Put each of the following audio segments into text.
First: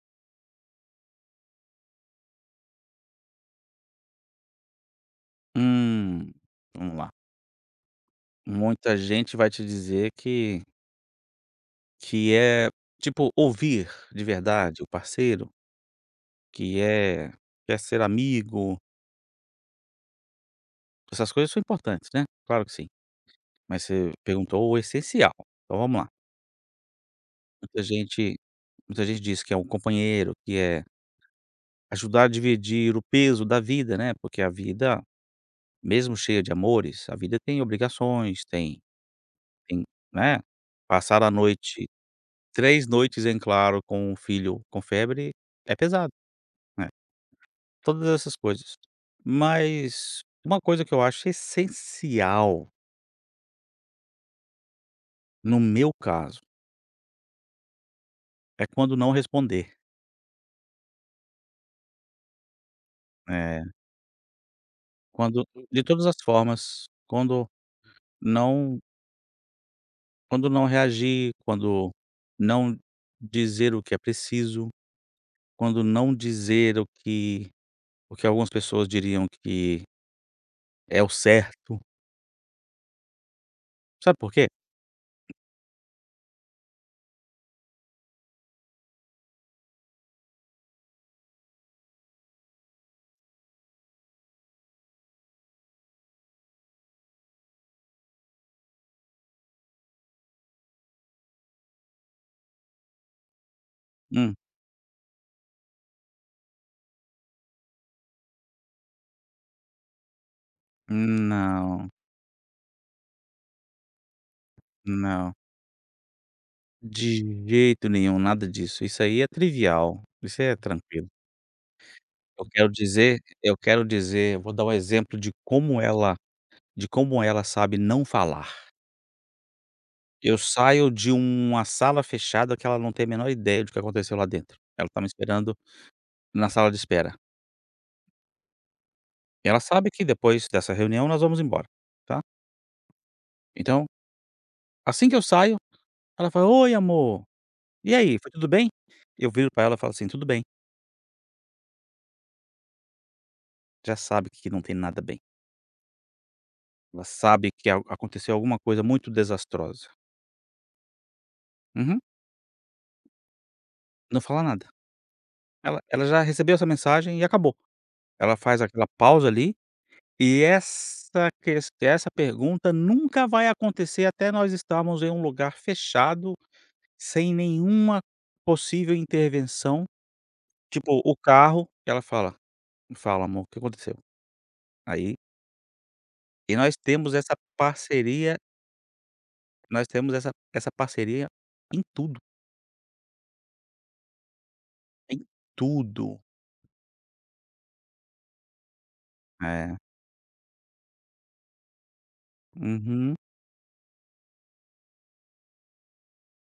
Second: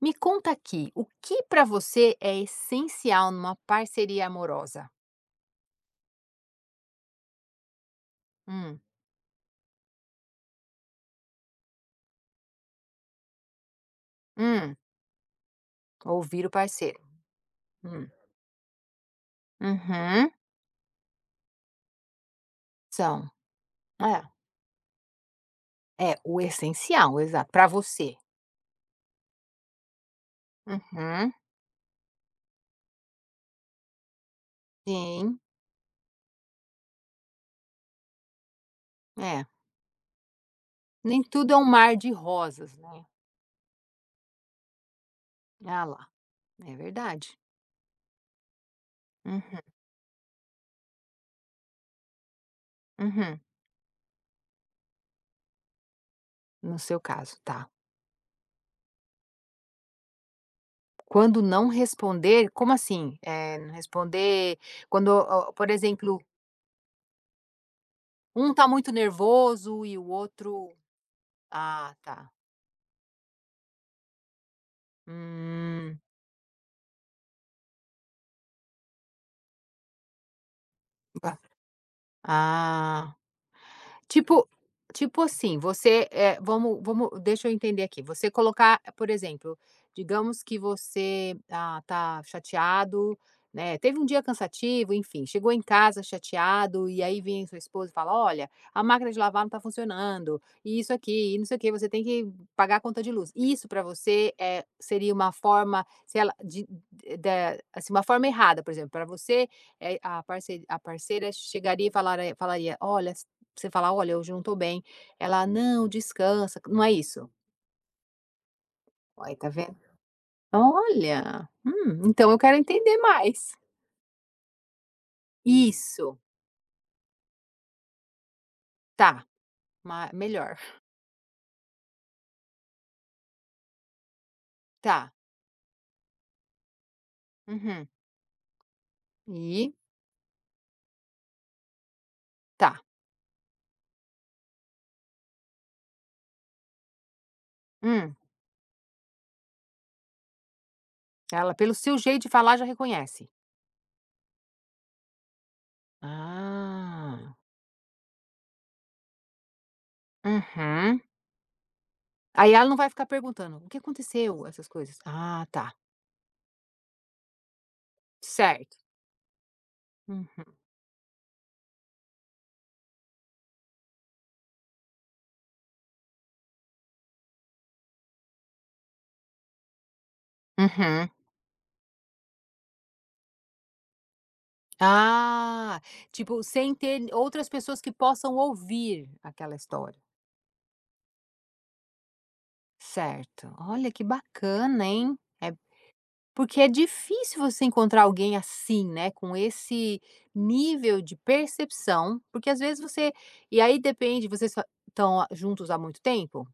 Me conta aqui, o que para você é essencial numa parceria amorosa? Hum, Vamos lá. Hum, Muita gente vai te dizer que é, tipo, ouvir de hum, verdade o parceiro, ouvir o que parceiro. é quer ser Hum, amigo, uhum, essas coisas são importantes, né, claro que sim, são. mas você É, perguntou o essencial, então vamos lá. é o essencial, exato, para Muita você. gente muita gente diz que é um companheiro, que é Uhum, ajudar a dividir o peso da vida, né, porque a vida, sim, mesmo cheia de amores, a vida tem obrigações, tem é. tem, né, Nem passar a tudo é um noite mar de rosas, 3 né? noites em claro com o filho com febre é Ah lá, pesado, é né, verdade. todas essas coisas. Uhum, Mas uma coisa que eu acho essencial, uhum, no meu caso, no seu caso, tá. é quando não responder, Quando não responder, como assim? É, eh, não responder quando, quando ó, por de todas as exemplo, formas, um tá não muito nervoso e o quando não outro. reagir, quando Ah, tá. não dizer o que é preciso, quando Hum. não dizer o que algumas pessoas diriam que é o Ba certo. Ah. Sabe por quê? Tipo tipo assim, você, vamos deixa eu entender aqui, você colocar, por exemplo, digamos que você, tá chateado, né, teve um dia cansativo, enfim, chegou em casa chateado, e aí vem sua esposa e fala: "Olha, a máquina de lavar não tá funcionando, e isso aqui, e não sei o que. Você tem que pagar a conta de luz". Isso para você, Hum, seria uma forma, se ela da assim, uma forma errada, por exemplo, para você, a parceira chegaria e não, falara falaria: "Olha, você falar: "Olha, hoje eu não tô bem". não. Ela: "Não, descansa". Não é De isso? jeito nenhum, nada disso. Isso aí é Aí, tá vendo? trivial, isso aí é tranquilo. Olha, então eu Eu quero quero entender dizer mais. eu quero dizer, eu vou dar um exemplo de como ela Isso, de como ela sabe não falar. tá, ma Eu melhor. saio de uma sala fechada que ela não tem a menor ideia do que aconteceu lá dentro. Ela tá me Tá, esperando na sala de espera. uhum, Ela e sabe que depois dessa reunião nós vamos embora, tá. tá, Então, assim que eu saio, ela fala: "Oi, amor, e hum. aí, foi tudo bem?". Eu viro pra ela e falo assim: "Tudo bem". Ela, pelo seu jeito de falar, já reconhece. Já sabe que não tem nada bem. Ela Ah, sabe que al aconteceu alguma coisa muito desastrosa. uhum. Uhum. Aí ela não vai ficar perguntando: "O que Não fala aconteceu?", nada. essas coisas. "Ah, tá, Ela já recebeu essa mensagem e acabou. Ela faz certo. aquela pausa ali, e Uhum, essa pergunta nunca vai acontecer até nós estarmos em um lugar fechado, sem nenhuma possível intervenção, tipo uhum. o carro. Ela fala: "Fala, amor, o que aconteceu?". Aí, Ah", tipo, e sem nós ter temos essa outras pessoas que possam parceria ouvir aquela nós história. temos essa essa parceria em tudo, Certo. Olha, que bacana, hein. em É tudo. porque é difícil você encontrar alguém assim, né, com É. esse nível de percepção, porque às vezes você Uhum. e aí depende, vocês estão juntos há muito tempo?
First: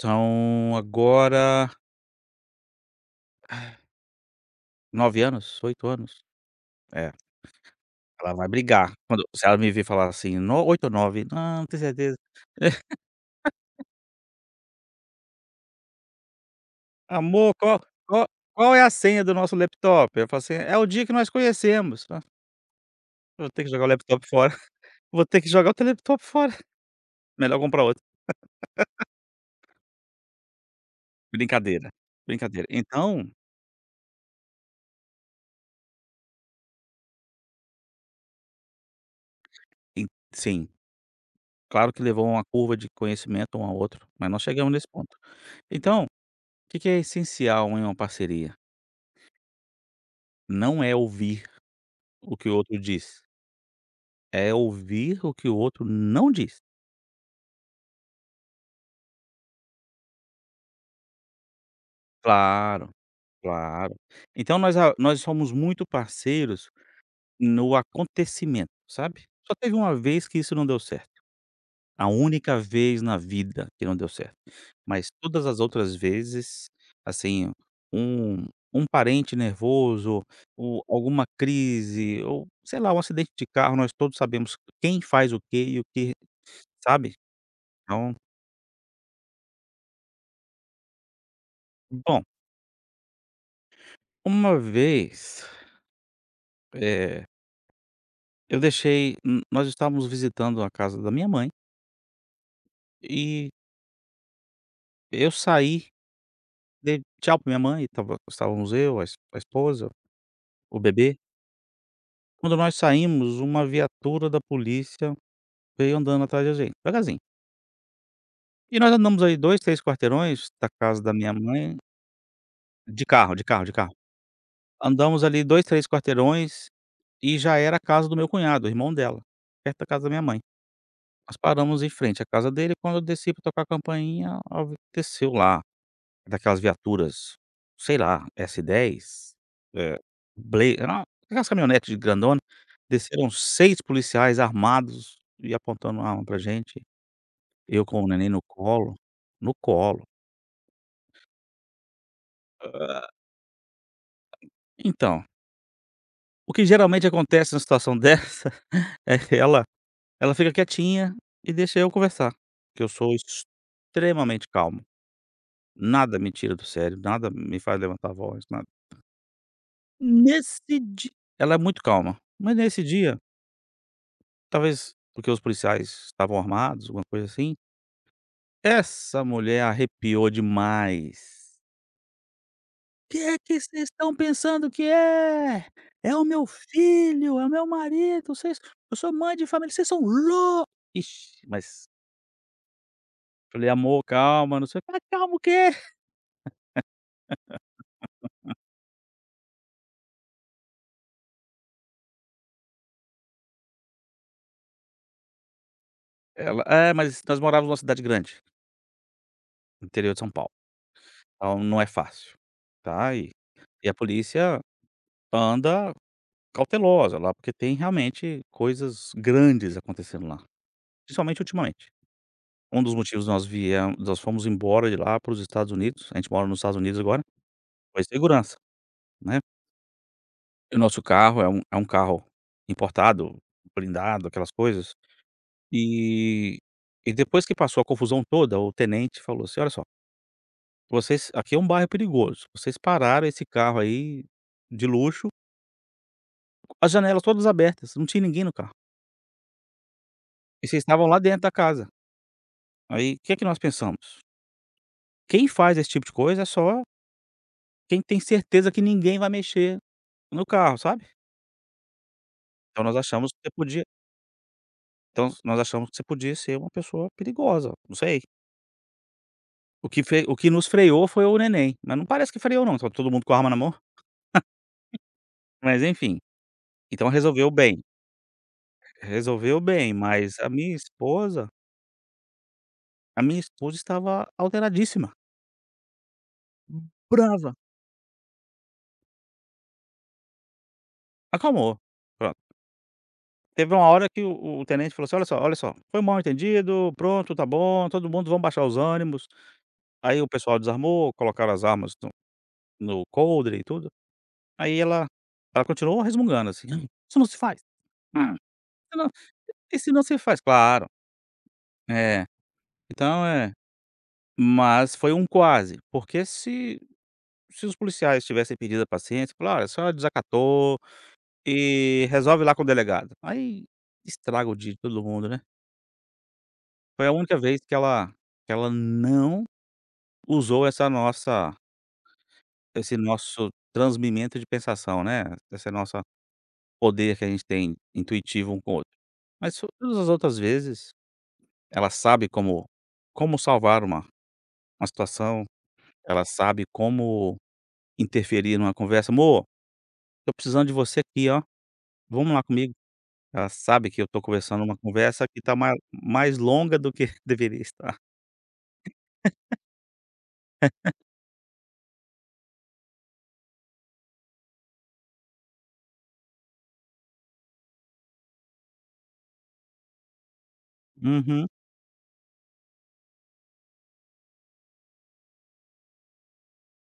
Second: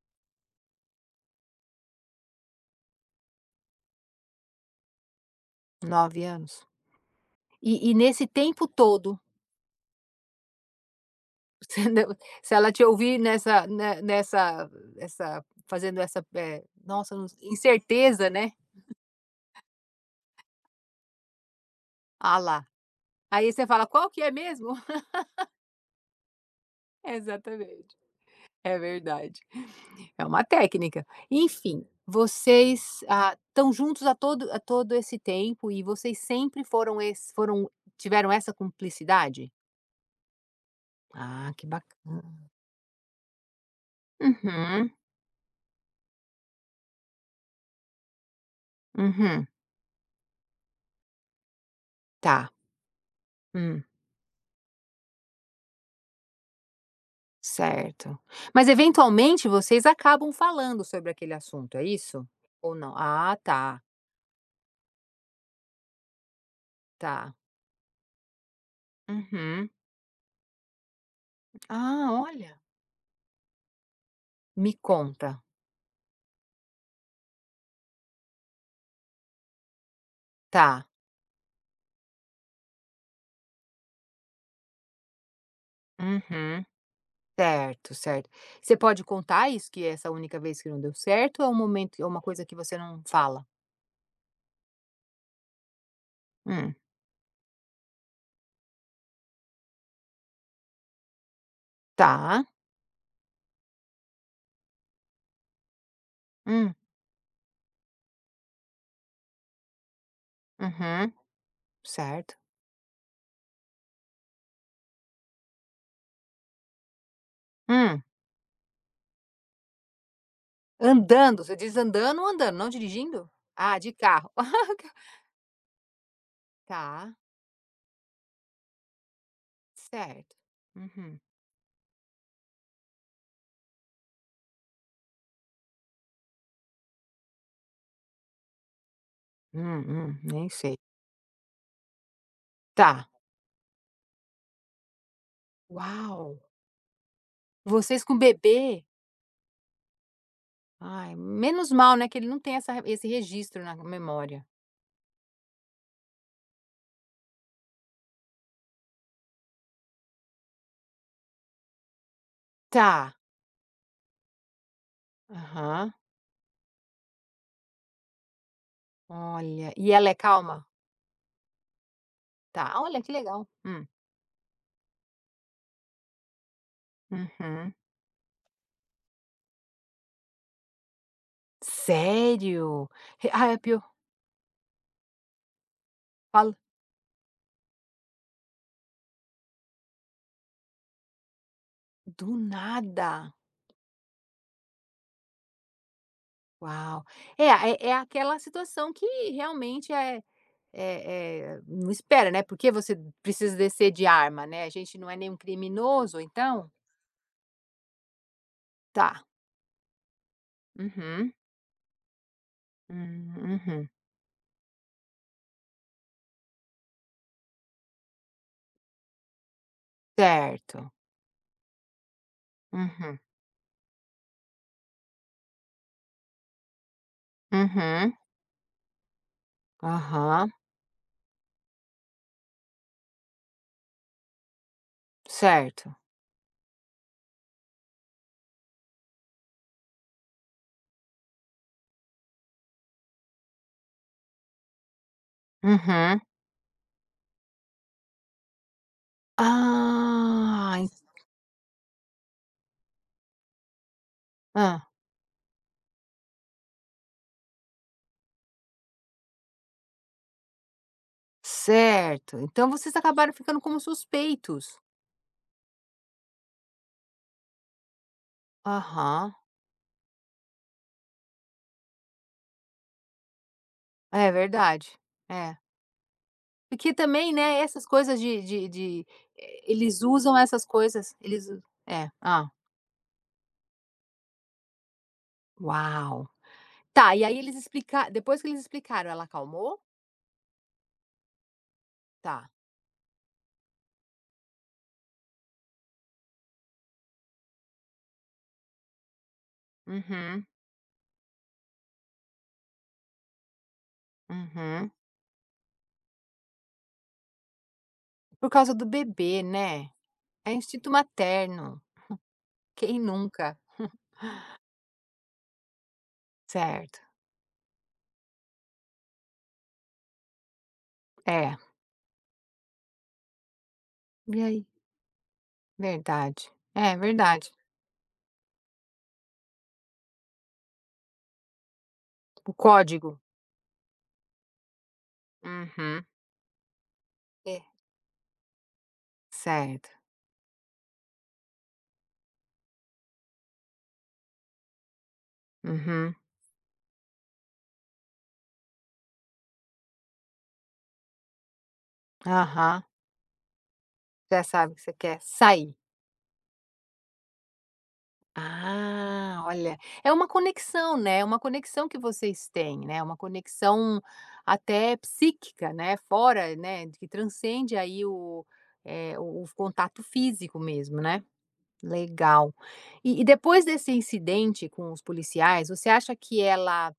São agora 9 anos, 8 Nove anos. anos? É, E nesse ela vai tempo brigar todo, quando se ela me ver falar assim: "No 8 ou 9, não, não tenho você não certeza". se ela te ouvir nessa essa fazendo essa, nossa, "Amor, qual incerteza, né, qual é a senha do nosso laptop?". Eu falo assim: "É o dia que nós conhecemos". Ah, "Ah lá", vou aí ter você que jogar fala: o "Qual que laptop é fora, mesmo?" vou ter que jogar o laptop fora, melhor comprar Exatamente, outro. é verdade. É uma técnica. Enfim, Brincadeira, brincadeira. vocês, Então, estão juntos a todo esse tempo e vocês sempre foram esse foram tiveram essa cumplicidade? en sim, Ah, que claro que levou uma bacana. curva de conhecimento um ao outro, mas nós chegamos nesse Uhum, ponto. Então, o que que é essencial em uma parceria? uhum. Não é ouvir o que Tá. o outro diz. Hum, É ouvir o que o outro não diz. certo. Mas eventualmente vocês acabam falando sobre aquele assunto, é isso? Ou Claro, não? Ah, tá, claro. Então nós somos muito parceiros tá. no acontecimento, sabe. Só Uhum. teve uma vez que isso não deu certo, a Ah, olha. única vez na vida que não deu certo, Me mas conta. todas as outras vezes, assim, um um parente nervoso ou Tá. alguma crise ou, sei lá, um acidente de carro, nós todos sabemos quem faz o que e o que Uhum. sabe? Certo, Então certo. Você pode contar isso, que essa única vez que não deu certo, ou é um momento é uma bom, coisa que você não fala? uma vez, Hum, eh Eu deixei n nós estávamos visitando a casa da minha mãe tá. e eu saí, Hum, dei tchau pra minha mãe, estava estávamos eu, a esposa, o uhum, bebê. certo. Quando nós saímos, uma viatura da polícia veio andando atrás da gente, devagarzinho. Hum. E nós andamos ali 2, 3 quarteirões da casa da minha Andando, você diz mãe, andando ou andando, não de dirigindo? carro, de carro, de Ah, de carro. carro. Andamos ali 2, 3 quarteirões Tá, e já era a casa do meu cunhado, o irmão dela, perto da casa da minha certo. mãe. Uhum. Nós paramos em frente à casa dele. Quando eu desci pra tocar a campainha, a vi desceu lá. Daquelas viaturas, sei lá, s 10, eh, Nem Bla sei. era aquelas caminhonete grandona, Tá. desceram 6 policiais armados e apontando uma arma Uau! pra gente, eu com Vocês o com neném no bebê? colo, no colo. Ai, menos mal, né, que ele não tem essa esse Ah, registro na memória. então, o que geralmente acontece numa situação dessa é que ela fica quietinha e deixa eu conversar, que eu sou Tá. extremamente calmo, Aham. nada me tira do sério, nada me faz levantar a voz, nada. Olha, e ela é Nesse calma? dia, ela é muito calma, mas Tá, nesse olha que dia, legal. Talvez porque os policiais estavam armados, alguma coisa assim. Uhum. Essa mulher arrepiou demais. Sério? "Que Re é Ah, é que pior vocês estão pensando que é? É o meu fala filho, é o meu marido, vocês eu sou mãe de família, vocês são loucos. Ixi!". Mas do nada. falei: "Amor, calma, não sei o que "Ah, calma o quê?". Uau. É aquela situação que realmente é não espera, né, porque você precisa descer de arma, né, a gente não é nenhum criminoso Ela: então? "É, mas nós morávamos numa cidade grande, Tá. no interior de São Paulo, Uhum. então não é fácil, tá? E Uhum. e a polícia anda cautelosa lá, porque tem realmente coisas grandes acontecendo lá". Certo. Principalmente ultimamente. Um dos Uhum. motivos nós fomos embora de lá para os Estados Unidos, a gente mora nos Estados Unidos agora, foi Uhum. segurança, né. Aham. E o nosso carro é um carro importado, blindado, aquelas coisas, Certo. e e depois que passou a confusão toda, o tenente falou assim: "Olha só, vocês aqui é um bairro perigoso, vocês pararam esse carro aí de luxo, Uhum. as janelas todas abertas, não tinha ninguém no carro, e Ah, vocês en estavam lá dentro da casa. Aí, o que é que nós pensamos? hã. Quem faz esse tipo de coisa é só quem tem certeza que ninguém vai mexer no carro, sabe. Certo, então Então vocês nós achamos acabaram que você ficando como podia, suspeitos. Ser uma pessoa perigosa, não sei". Aham, O que nos freou foi o neném, mas não parece que freou não, estava todo mundo com arma na mão. é verdade, é. Mas enfim, Porque então também, né, essas coisas de resolveu bem, eles usam mas a essas minha coisas, eles esposa u é, Ah, a minha esposa estava alteradíssima, Uau. Tá, e aí brava. eles explicaram? Depois que eles explicaram, ela acalmou? Acalmou, pronto. Tá. Teve uma hora que o tenente falou assim: olha só, foi mal entendido, pronto, tá bom, todo mundo vamos baixar os ânimos". Aí o Uhum, pessoal desarmou, colocaram as armas no coldre e tudo. Aí uhum. ela continuou resmungando assim: "Não, isso não se faz. Ah, Por causa do isso não bebê, né. isso não se faz". É Claro, instinto materno, é. quem Então é nunca? mas foi um quase, porque se Certo, se os policiais tivessem pedido a paciência, falaram: "Olha, a senhora desacatou é. e resolve lá com o delegado". Aí E estraga o aí? dia de todo mundo, né. Verdade. É, Foi a única verdade. vez que ela não usou essa nossa O esse código. nosso transmimento de pensação, né, esse nosso Uhum. poder que a gente É, tem intuitivo um com o outro. Mas certo. todas as outras vezes, ela sabe como salvar uma situação, Uhum. ela sabe como interferir numa conversa: "Amor, tô precisando de você aqui, ó, vamos lá comigo". Aham. Ela sabe que eu tô Já conversando sabe uma que você quer conversa que tá mais sair. mais longa do que deveria estar. Ah, olha, é uma conexão, né, é uma conexão que vocês têm, né, é uma conexão até psíquica, né, fora, né, que transcende aí o, eh, o contato físico mesmo, né. Uhum. Legal. E depois desse incidente com os policiais, você acha que ela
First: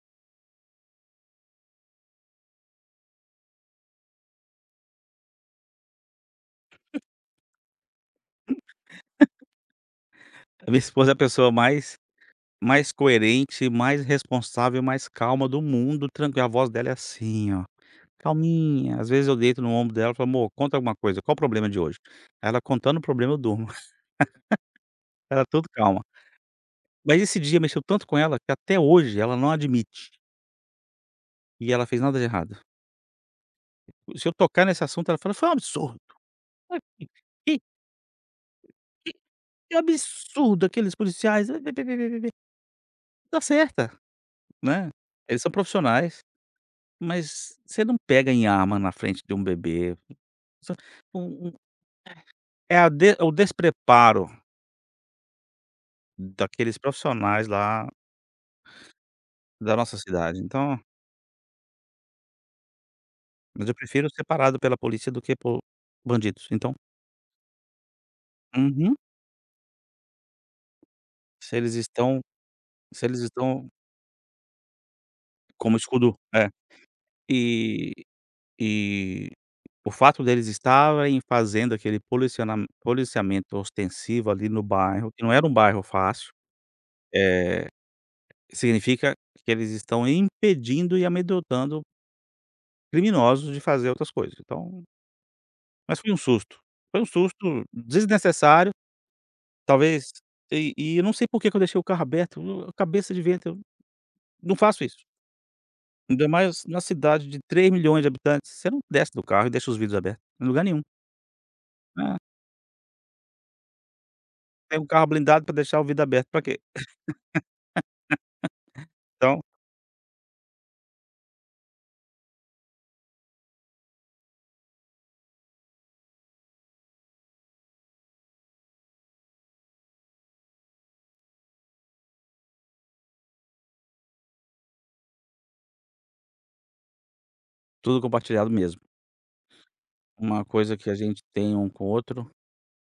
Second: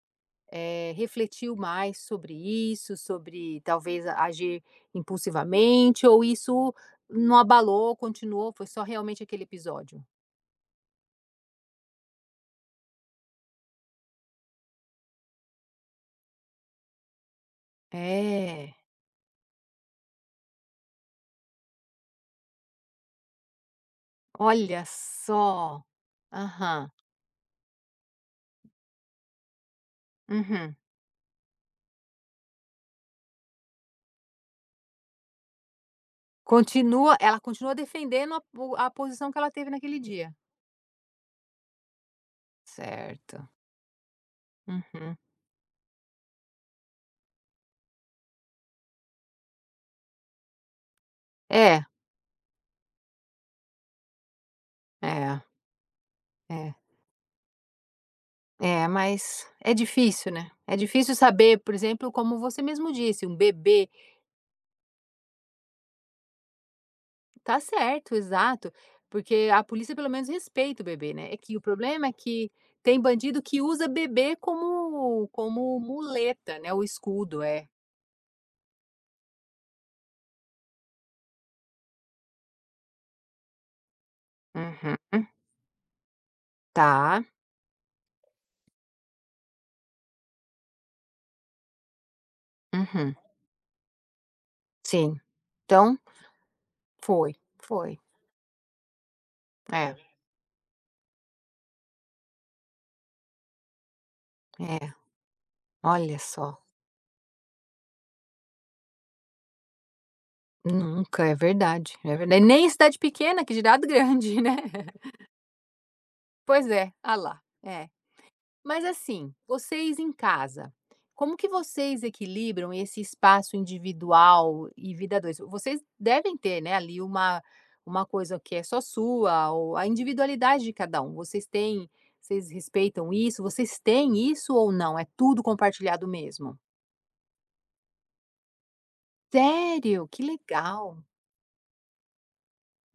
refletiu mais sobre isso, sobre talvez agir impulsivamente, ou isso não abalou, continuou, foi só realmente aquele episódio? A minha esposa é a pessoa mais coerente, mais responsável, mais calma do mundo, tranquila, a voz dela é assim, ó, É, calminha. Às vezes eu deito no ombro dela e falo: "Amor, conta alguma coisa, qual o problema de hoje?". Ela contando o problema eu durmo, olha ela tudo só. calma. Aham, Mas esse dia mexeu tanto com ela que até hoje ela não admite uhum. que ela fez nada de errado. Se eu tocar nesse assunto, ela fala: "Foi um absurdo. Ai, Continua, ela que continua defendendo a posição que ela teve que naquele dia. absurdo aqueles policiais. Eh." Tá Certo. certa, né. Uhum. Eles são profissionais, mas você não pega em arma na frente de um bebê. Só um É, é a de o despreparo é, é. daqueles profissionais lá É, mas é da nossa difícil, cidade. né? É Então, difícil saber, por exemplo, como você mesmo disse, um mas eu bebê. prefiro ser parado pela polícia do que por bandidos. Então, Tá certo, exato, uhum. porque a polícia pelo menos respeita o bebê, né. É que Se o eles problema é estão que tem se eles bandido que estão usa bebê como Como como escudo, é. muleta, né, o escudo, é. E e o fato deles estarem fazendo aquele policionam policiamento ostensivo ali no bairro, Uhum. que não era um bairro fácil, Tá. eh, significa que eles estão impedindo e amedrontando Uhum. criminosos de fazer outras coisas. Então, Sim. Então, mas foi um foi, susto foi. desnecessário, É, talvez, e eu não sei por que que eu deixei o carro aberto, eu cabeça de vento, eu não faço é, isso. olha Ainda só. mais na cidade de 3 milhões de habitantes, você não desce do carro e deixa os vidros abertos, em lugar nenhum. Nunca, é verdade, é É. verdade. Nem em cidade pequena, que dirá do grande, né. Tem um carro blindado pra deixar o vidro aberto pra quê? Pois é, ah lá, é. Mas assim, Então, vocês em casa, como que vocês equilibram esse espaço individual e vida a 2? Vocês devem ter, né, ali uma coisa que é só sua, ou a individualidade de cada um. Vocês respeitam isso? Vocês têm isso ou não? É tudo compartilhado mesmo? tudo compartilhado mesmo. Sério? Que Uma coisa que a legal. gente tem um com o outro,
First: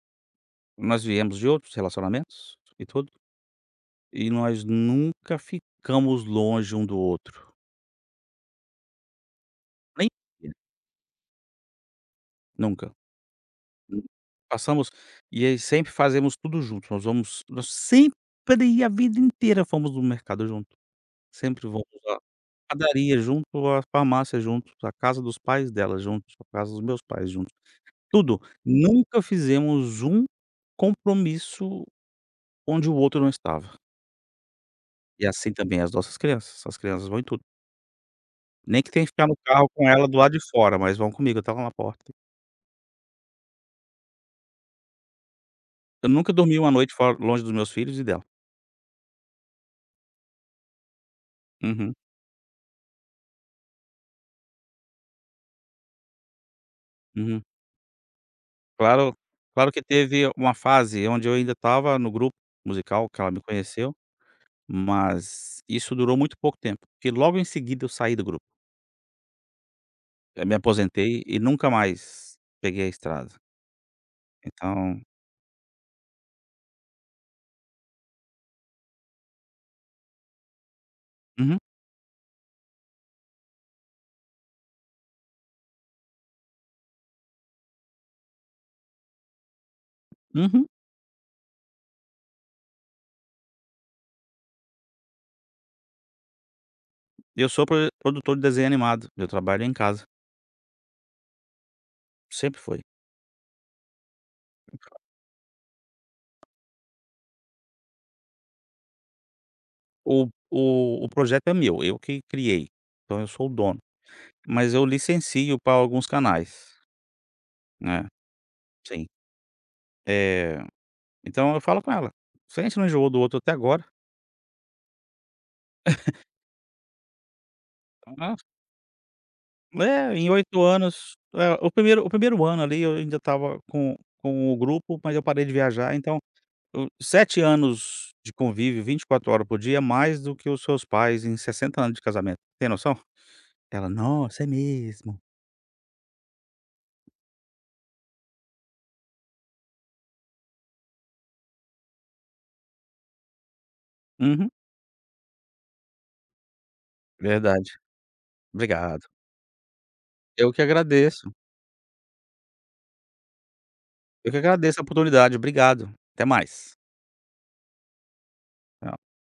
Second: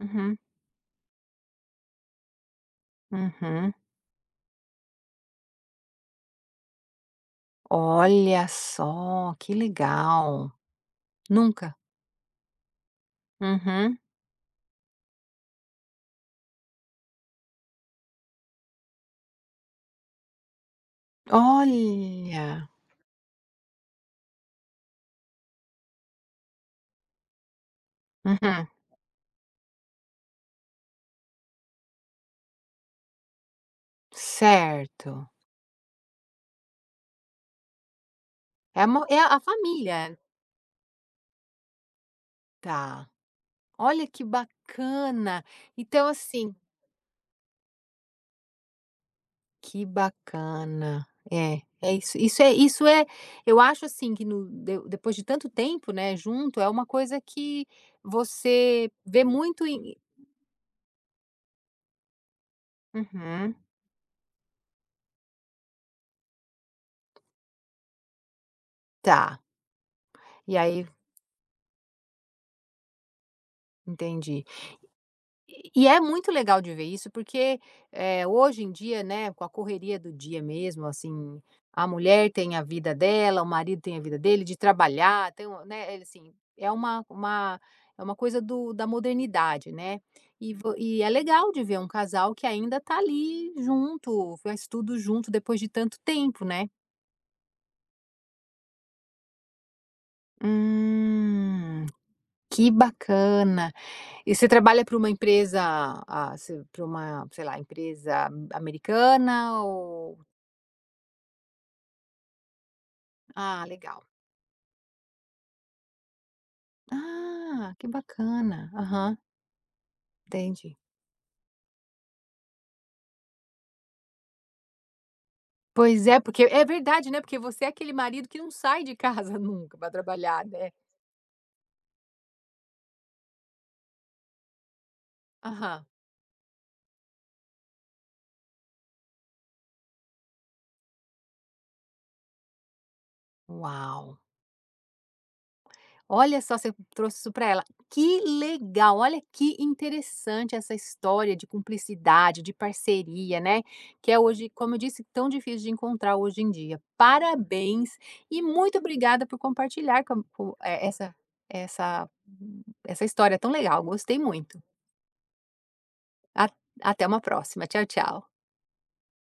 Uhum, nós viemos de outros relacionamentos e tudo, uhum. e nós nunca ficamos longe um do outro, Olha só, que nem legal. Nunca? nunca. Uhum. Passamos, e aí sempre fazemos tudo junto, nós sempre, a vida inteira fomos no mercado junto, sempre vamos à Olha. padaria junto, à farmácia junto, à casa dos pais dela junto, à casa dos meus pais junto. Tudo. Uhum. Nunca fizemos um compromisso onde o outro não estava. E Certo. assim também as nossas crianças. As crianças vão em tudo. É Nem que uma tenha que É ficar no a carro com família. ela do lado de fora, mas vão comigo, até lá na porta. Tá. Olha que bacana. Então Eu nunca assim dormi uma noite fora, longe dos meus filhos e dela. que bacana. É, Uhum, é eu acho assim que no de depois de tanto tempo, né, junto, é uma coisa uhum. que você Claro vê muito claro que em teve uma fase onde eu ainda estava no grupo musical que ela me uhum, conheceu, mas isso durou muito pouco tempo, porque logo em seguida eu saí do grupo. tá. Eu me E aí aposentei e nunca mais peguei a estrada. entendi. Então, E é muito legal de ver isso, porque, hoje em dia, né, com a correria do dia mesmo, assim, uhum, a mulher tem a vida dela, o marido tem a vida dele, de trabalhar, tem um né, ele, assim, é uma é uma coisa do da modernidade, né. E uhum. vo e é legal de ver um casal que ainda tá ali junto, faz tudo junto depois de tanto tempo, né. Eu sou produtor de desenho animado, eu trabalho em casa, Hum, sempre que foi. bacana. E você trabalha para uma empresa, você para uma, sei lá, empresa americana ou. O projeto é meu, eu que criei, então eu sou o Ah, dono, legal. mas eu licencio para alguns canais, Ah, que né, bacana. sim. Aham, Eh, entendi. então eu falo com ela: "Se a gente não enjoou do outro até agora, Pois é, porque é verdade, né, porque você é aquele marido ah, que não sai de casa nunca para é, em trabalhar, oito né. anos é, o primeiro ano ali eu ainda estava com o grupo, mas eu parei de Aham. viajar, então o 7 anos de convívio, 24 horas por dia, é mais do que os seus pais em 60 anos de casamento, tem noção?". Ela: Uau. "Nossa, é mesmo". Olha só, você trouxe isso para ela. Que legal, olha que interessante essa história de cumplicidade, de parceria, né, que é hoje, Uhum, como eu disse, tão difícil de encontrar hoje em dia. verdade. Parabéns e muito Obrigado. obrigada por compartilhar com Eu que essa agradeço. essa essa história tão legal, gostei Eu que muito. agradeço a oportunidade. Obrigado. Até A mais. Até uma próxima. Tchau, tchau. Tchau.